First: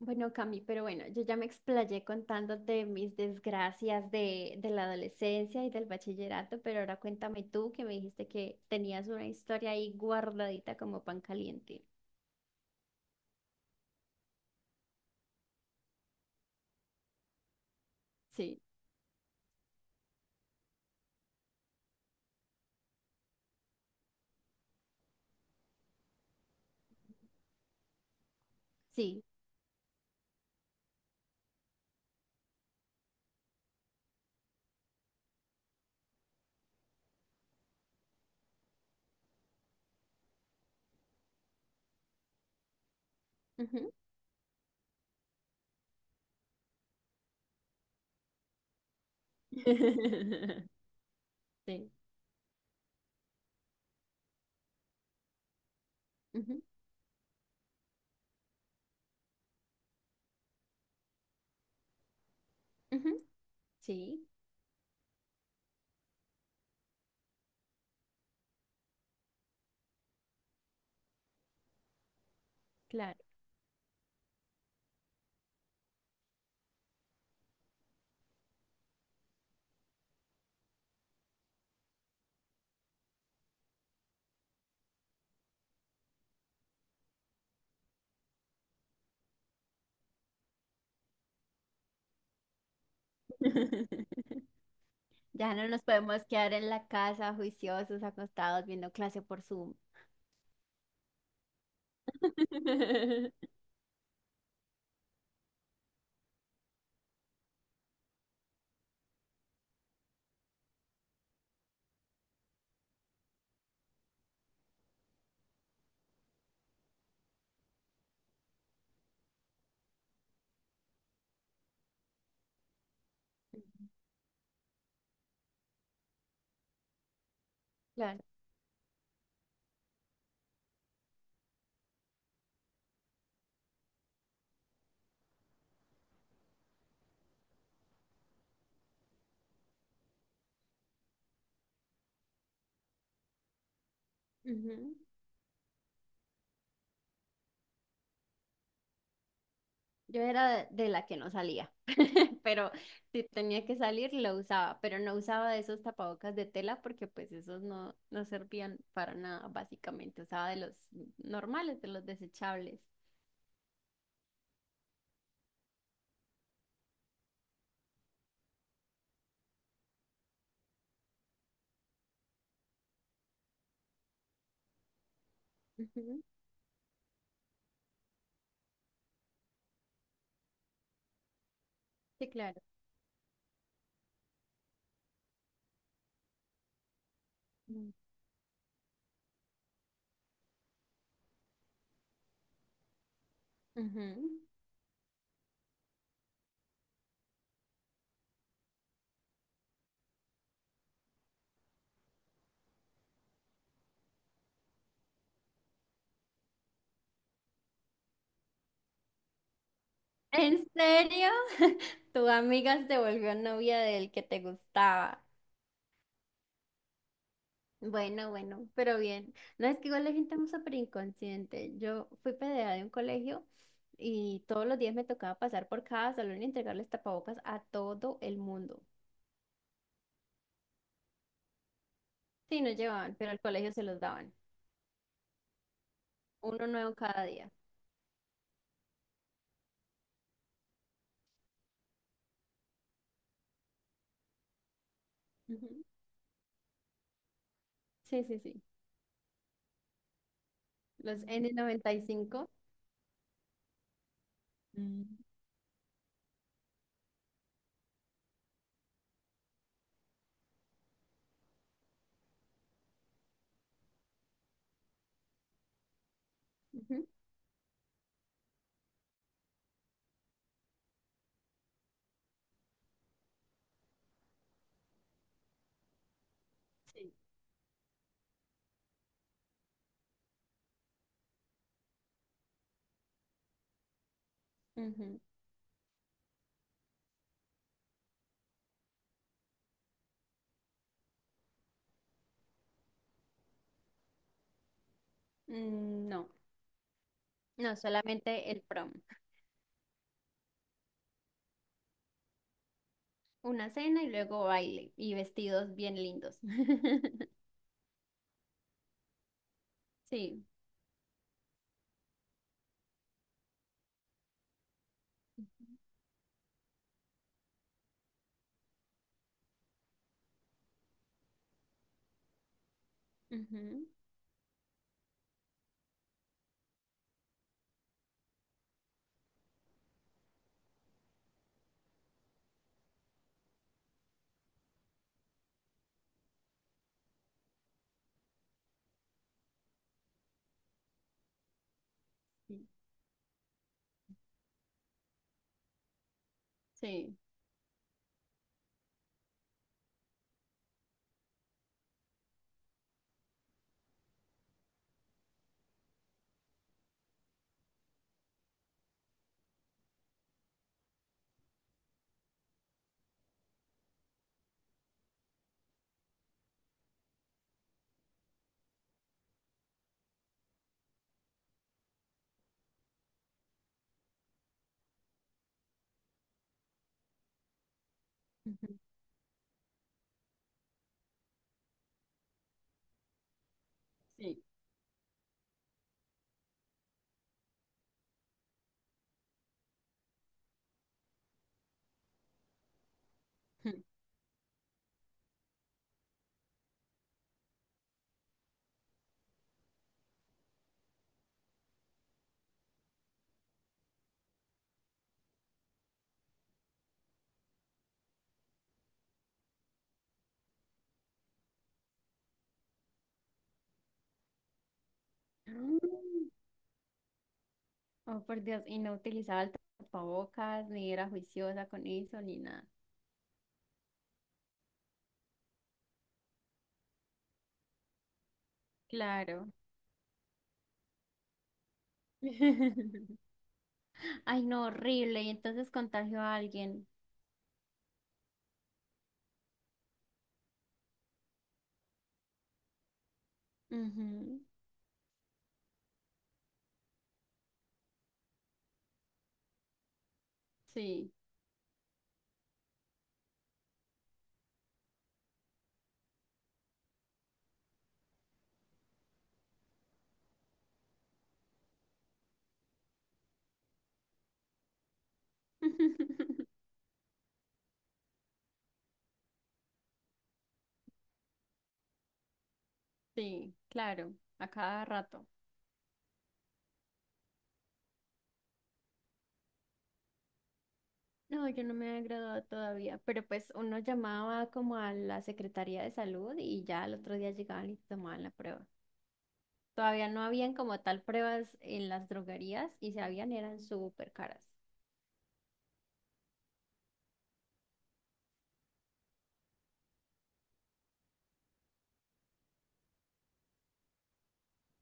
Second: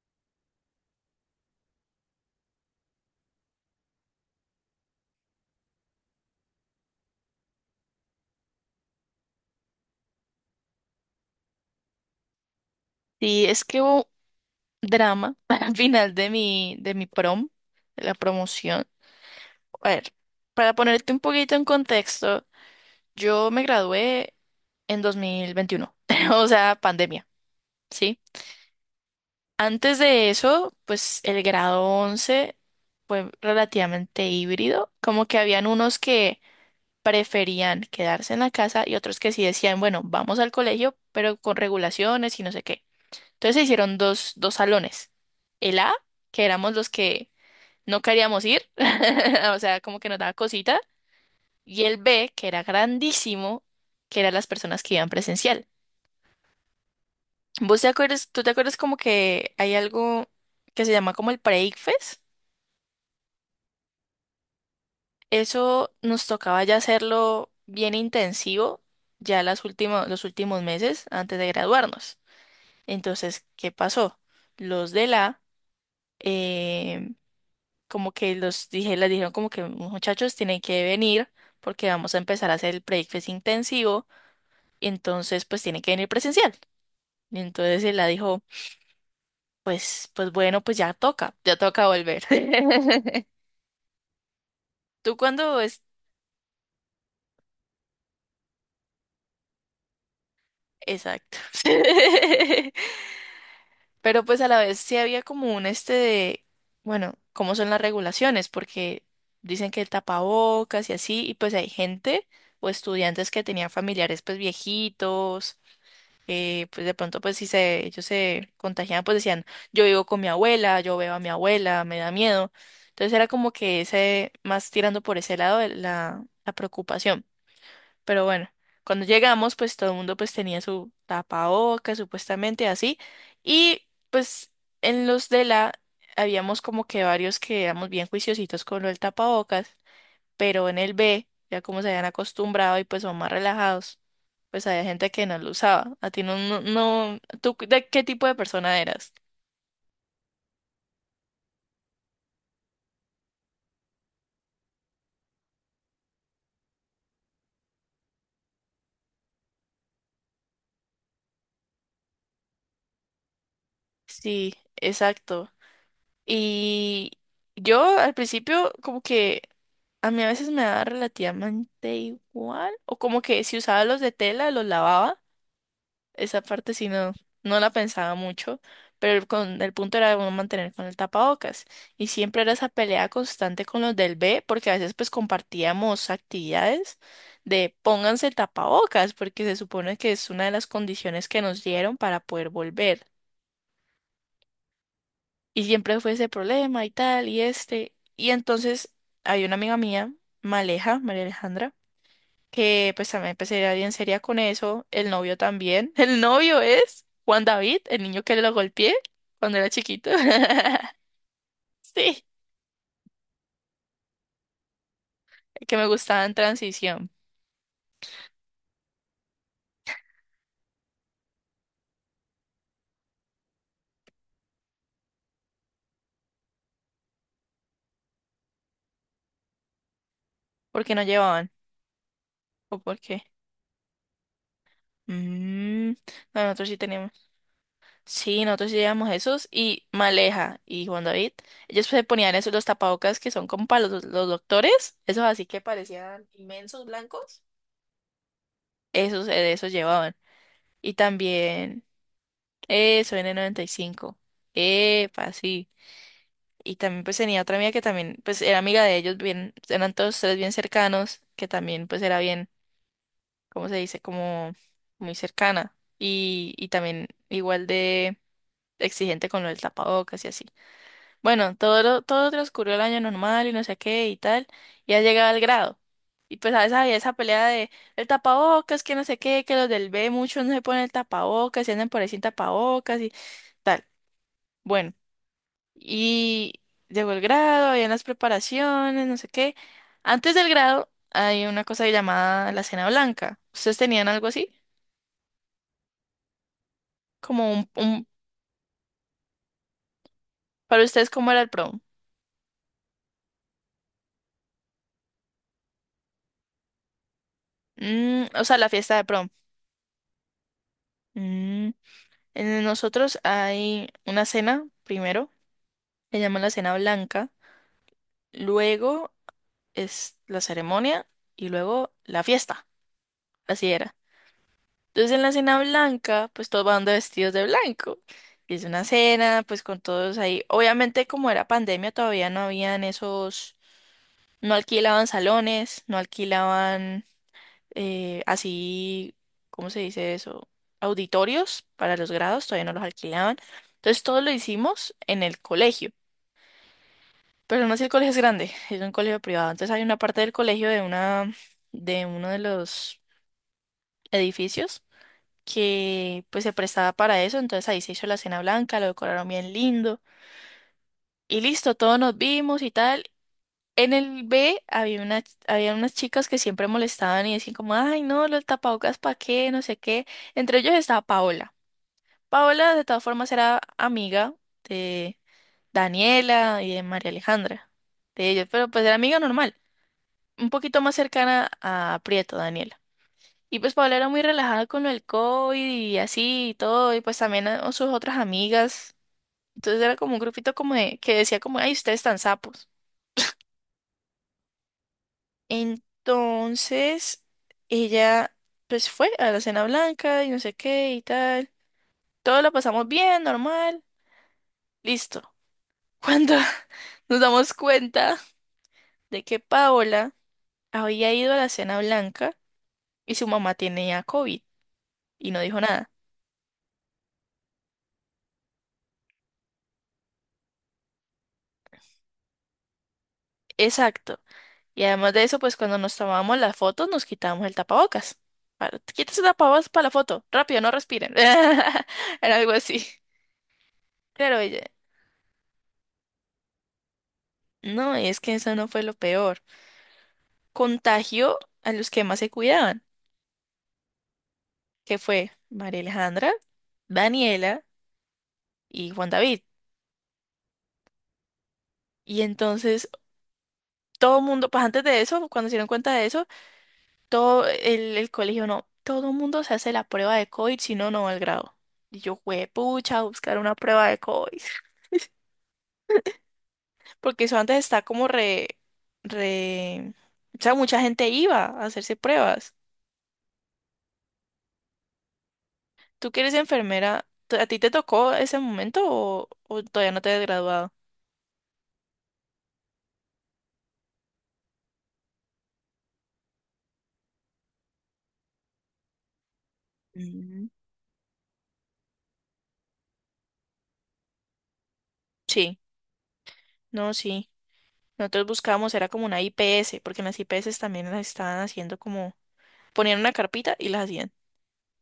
Bueno, Cami, pero bueno, yo ya me explayé contándote mis desgracias de la adolescencia y del bachillerato, pero ahora cuéntame tú que me dijiste que tenías una historia ahí guardadita como pan caliente. Sí, es que hubo drama al final de mi prom, de la Sí. promoción. A ver, para ponerte un poquito en contexto, yo me gradué en 2021 o sea, pandemia, ¿sí? Sí. Antes de eso, pues el grado 11 fue relativamente híbrido, como que habían unos que preferían quedarse en la casa y otros que sí decían, bueno, vamos al colegio, pero con regulaciones y no sé qué. Entonces se Ujú. hicieron dos salones. El A, que éramos los que no queríamos ir, o sea, como que nos daba cosita, y Sí. el B, que era grandísimo, que eran las personas que iban presencial. Ujú, ¿Tú te acuerdas como que hay algo que se llama como el pre-ICFES? ujú, sí, Eso nos tocaba ya hacerlo bien intensivo ya los últimos meses antes de graduarnos. claro. Entonces, ¿qué pasó? Los de la como que les dijeron como que muchachos tienen que venir porque vamos a empezar a hacer el breakfast intensivo y entonces pues tienen que venir presencial. Y entonces él la dijo, pues bueno, pues ya toca volver. ¿Tú Ya cuándo no es? nos podemos quedar en la casa juiciosos, acostados, viendo clase por Zoom. Exacto. Pero pues a la vez sí había como un este de, bueno, ¿cómo son las regulaciones? Porque dicen que el tapabocas y así, y pues hay gente o estudiantes que tenían familiares pues viejitos pues de pronto, pues si se, ellos se contagiaban, pues decían, yo vivo con mi abuela, yo veo a mi abuela, me da miedo. Entonces era como que ese, más tirando por ese lado de la preocupación. Claro. Pero bueno, cuando llegamos, pues todo el mundo pues tenía su tapabocas, supuestamente así. Y pues en los de la, habíamos como que varios que éramos bien juiciositos con lo del tapabocas, pero en el B, ya como se habían acostumbrado y pues son más relajados, pues había gente que no lo usaba. A ti no, no, no, ¿tú de qué tipo de persona eras? Yo era de la que no salía, pero si tenía que salir lo usaba, pero no usaba esos tapabocas de tela porque pues esos no servían para nada, básicamente. Usaba de los normales, de los desechables. Sí, exacto. Y yo al principio como que a mí a veces me daba relativamente igual, o como que si usaba los de tela, los lavaba. Ujú, Esa parte sí no la pensaba mucho, pero el punto era uno mantener con el tapabocas. Y sí, siempre era claro. esa pelea constante con los del B, porque a veces pues compartíamos actividades de Mm. pónganse el tapabocas, porque se supone que es una de las condiciones que nos dieron para poder volver. Ujú. Y siempre fue ese problema y tal, y este. Y entonces hay una amiga mía, Maleja, María Alejandra, que pues también empecé a ir bien seria con eso. El novio también. El novio es Juan David, el niño que lo golpeé cuando era chiquito. ¿En serio? Sí, Tu amiga se volvió novia del que te gustaba. el que me gustaba en transición. Bueno, bueno, pero bien. No, es que igual la gente es súper inconsciente. Yo fui PDA de un colegio y todos los días me tocaba pasar por cada salón y entregarles tapabocas a todo el mundo. ¿Por qué no llevaban? Sí, no ¿O por llevaban, qué? pero al colegio se los daban. Mm, no, nosotros Uno sí nuevo teníamos. cada día. Sí, nosotros sí llevamos esos y Maleja y Juan David. Ellos se ponían esos los tapabocas que son como para los doctores. Esos así que Ujú. parecían inmensos blancos. Sí, sí, sí. Esos, esos llevaban. Y Los también. N95. Eso, N95. Mm. Epa, sí. Y también pues tenía otra amiga que también pues era amiga de ellos, bien, eran todos tres bien cercanos, que también pues era bien, ¿cómo se dice? Como muy cercana. Y Ujú. también igual de exigente con lo del tapabocas y así. Bueno, todo, todo transcurrió el año normal y no sé qué y tal, y ha llegado al grado. Y pues a veces había Sí. esa pelea de el tapabocas, que no sé qué, que los del B muchos no se ponen el tapabocas y andan por ahí sin tapabocas y tal. Bueno. Ujú. Y llegó el grado, habían las preparaciones, no sé qué. Antes del grado hay una cosa llamada la cena blanca. ¿Ustedes tenían algo así? Mm, no, Como un, no, solamente el prom. para ustedes, ¿cómo era el prom? Una cena y luego baile y vestidos bien lindos. Mm, o sea, la fiesta de prom. Sí. Mm, en nosotros hay una cena primero, que llaman la cena blanca. Luego es la ceremonia y luego la fiesta. Así Ujú. era. Entonces en la cena blanca, pues todos van de vestidos de blanco. Y es una cena, pues con todos ahí. Obviamente como era pandemia, todavía no habían esos, no alquilaban salones, no alquilaban así, ¿cómo se dice eso? Auditorios para los grados, todavía Sí. no los alquilaban. Entonces todo lo hicimos en el colegio. Sí. Pero no sé si el colegio es grande, es un colegio privado. Entonces hay una parte del colegio de uno de los edificios que pues se prestaba para eso, entonces ahí se hizo la cena blanca, lo decoraron bien lindo y listo, todos nos vimos y tal. En el B había unas chicas que siempre molestaban y decían como, ay no, los tapabocas para qué, no sé qué. Entre ellos estaba Paola. Paola de todas formas era amiga de Daniela y de María Alejandra, de ellos, pero Ujú, pues era amiga normal, un poquito más cercana a Prieto, Daniela. Y pues Paola era muy sí. relajada con el COVID y así y todo, y pues también a- sus otras amigas. Entonces era como un grupito como de, que decía como, ay, ustedes están sapos. Entonces ella pues fue a la cena blanca y no sé qué y tal. Todo lo pasamos bien, normal, listo. Cuando nos damos cuenta de que Paola había ido a la cena blanca y su mamá tenía COVID y no dijo nada. Mm. Oh, por Dios, y no utilizaba el tapabocas, ni era juiciosa con eso, ni nada. Exacto. Y además de eso, pues cuando nos tomábamos las fotos, nos quitábamos el tapabocas. Para, quítese el Claro. tapabocas para la foto. Rápido, no respiren. Era algo así. Claro, Ay, ella. no, horrible. Y entonces contagió a alguien. No, y es que eso no fue lo peor. Contagió a los que más se cuidaban, Ujú, que fue María Alejandra, Daniela y Juan David. sí. Y entonces todo el mundo, pues antes de eso, cuando se dieron cuenta de eso, todo el colegio, no, todo el mundo se hace la prueba de COVID, si no, no va al grado. Y yo, pucha, buscar una prueba de COVID. Porque eso antes está como re. O sea, mucha gente iba a hacerse pruebas. Sí, claro, a cada rato. ¿Tú que eres enfermera? ¿A ti te tocó ese momento o todavía no te has graduado? No, yo no me había graduado todavía, pero pues uno llamaba como a la Secretaría de Salud y ya al otro día llegaban y tomaban la prueba. Todavía no Mm. habían como tal pruebas en las droguerías y si habían eran súper caras. Sí, no, sí. Nosotros buscábamos, era como una IPS, porque en las IPS también las estaban haciendo como... Ponían una carpita y las hacían.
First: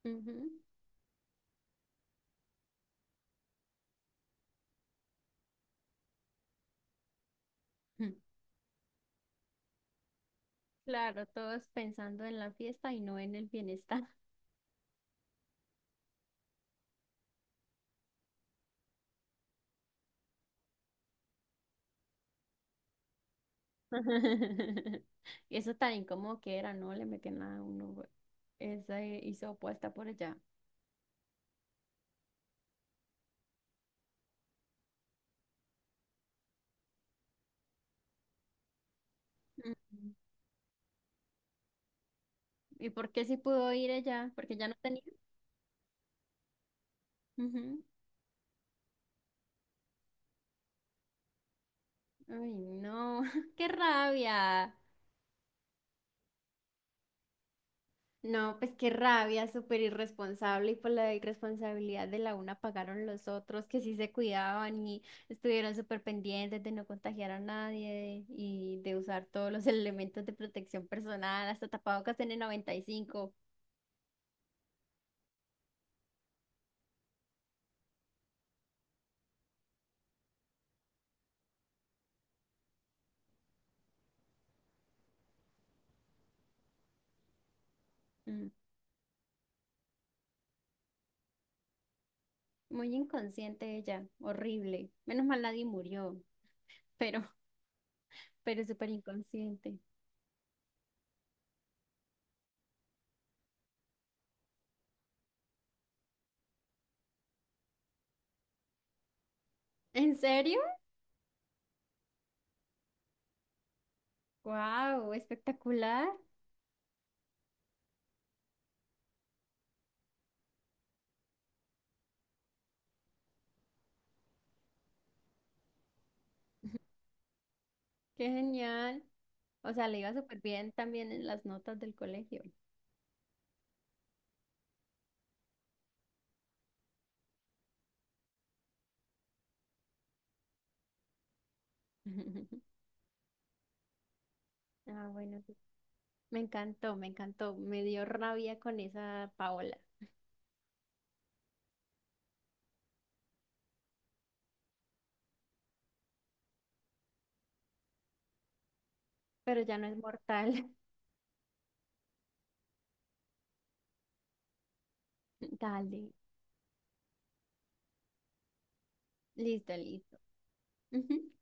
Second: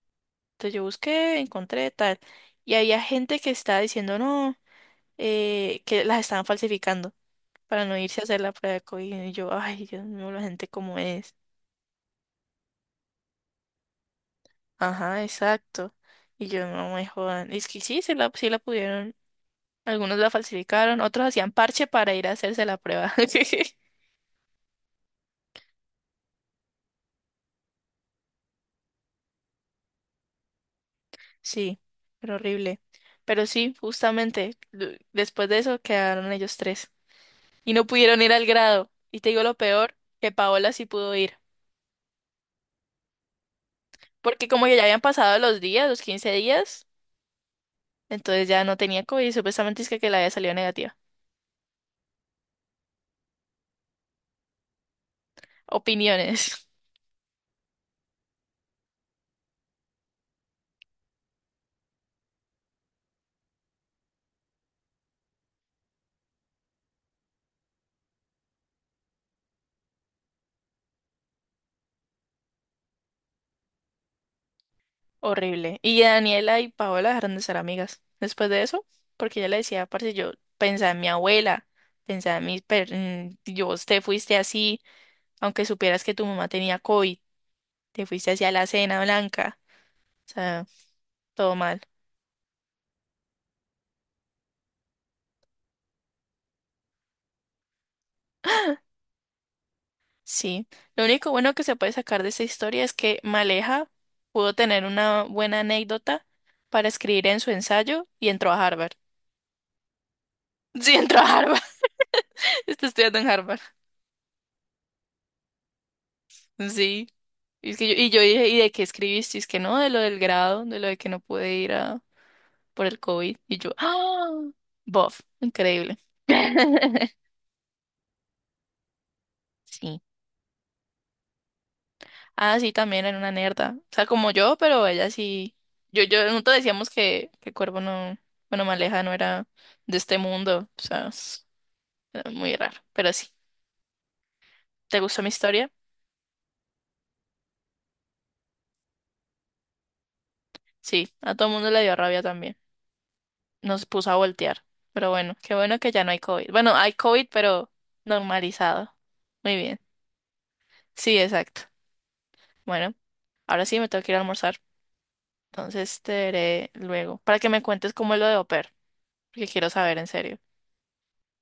Ujú. Entonces yo busqué, encontré, tal. Y había gente que estaba diciendo, no, que las estaban falsificando para no irse a hacer la prueba de COVID. Y yo, ay, Dios mío, la gente como Claro, es. todos pensando en la fiesta y no en el bienestar. Ajá, exacto. Y yo no me jodan. Es que sí, sí la pudieron. Algunos la falsificaron, otros hacían parche para ir a hacerse la prueba. Y eso tan incómodo que era, ¿no? Le metían a uno güey, esa hizo opuesta por allá. Sí, pero horrible. Pero sí, justamente, después de eso quedaron ellos tres. Y no pudieron ir al grado. Y te digo lo Ujú. peor, que Paola sí pudo ir. ¿Y por qué sí pudo ir ella? Porque Porque como ya no que ya habían tenía. pasado los días, los 15 días, Ujú. entonces ya no tenía COVID y supuestamente es que la había salido negativa. Ay, no, qué rabia. Opiniones. No, pues qué rabia, súper irresponsable y por la irresponsabilidad de la una pagaron los otros que sí se cuidaban y estuvieron súper pendientes de no contagiar a nadie y de usar todos los elementos de protección personal, hasta tapabocas en el 95. Horrible. Y Daniela y Paola dejaron de ser amigas después de eso, porque ella le decía, parce, yo pensaba en mi abuela, pensaba en mis... yo, vos te fuiste así, aunque supieras que tu mamá tenía COVID, te fuiste Mm, hacia la cena blanca, o sea, todo mal. muy inconsciente ella, horrible. Menos mal nadie murió, pero, pero súper inconsciente. Sí. Lo único bueno que se puede sacar de esta historia es que Maleja pudo tener una buena anécdota para escribir en su ensayo y entró a Harvard. ¿En serio? Sí, entró a Harvard. Está estudiando en Harvard. ¡Wow! Espectacular, Sí. Y yo dije, ¿y de qué escribiste? Y es que no, de lo del grado, de lo de que no pude ir a, por el COVID. Y yo, ¡ah! Bof, increíble. qué genial. O sea, le Sí. iba súper bien también en las notas del colegio. Ah, sí, también era una nerda. O sea, como yo, pero ella sí. Nosotros decíamos que, Cuervo no, bueno, Maleja no era de este mundo. O sea, era muy raro. Pero sí. ¿Te Ah, gustó mi bueno, sí. historia? Me encantó, me encantó. Me dio rabia con esa Paola, Sí, a todo el mundo le dio rabia también. Nos puso a voltear. Pero bueno, qué bueno que ya no hay COVID. Bueno, hay COVID, pero normalizado. Muy pero ya bien. no es mortal. Sí, exacto. Bueno, ahora sí me tengo que ir a almorzar. Entonces te Dale, veré luego para que me cuentes cómo es lo de au pair, porque quiero listo, saber en listo. serio. Ujú.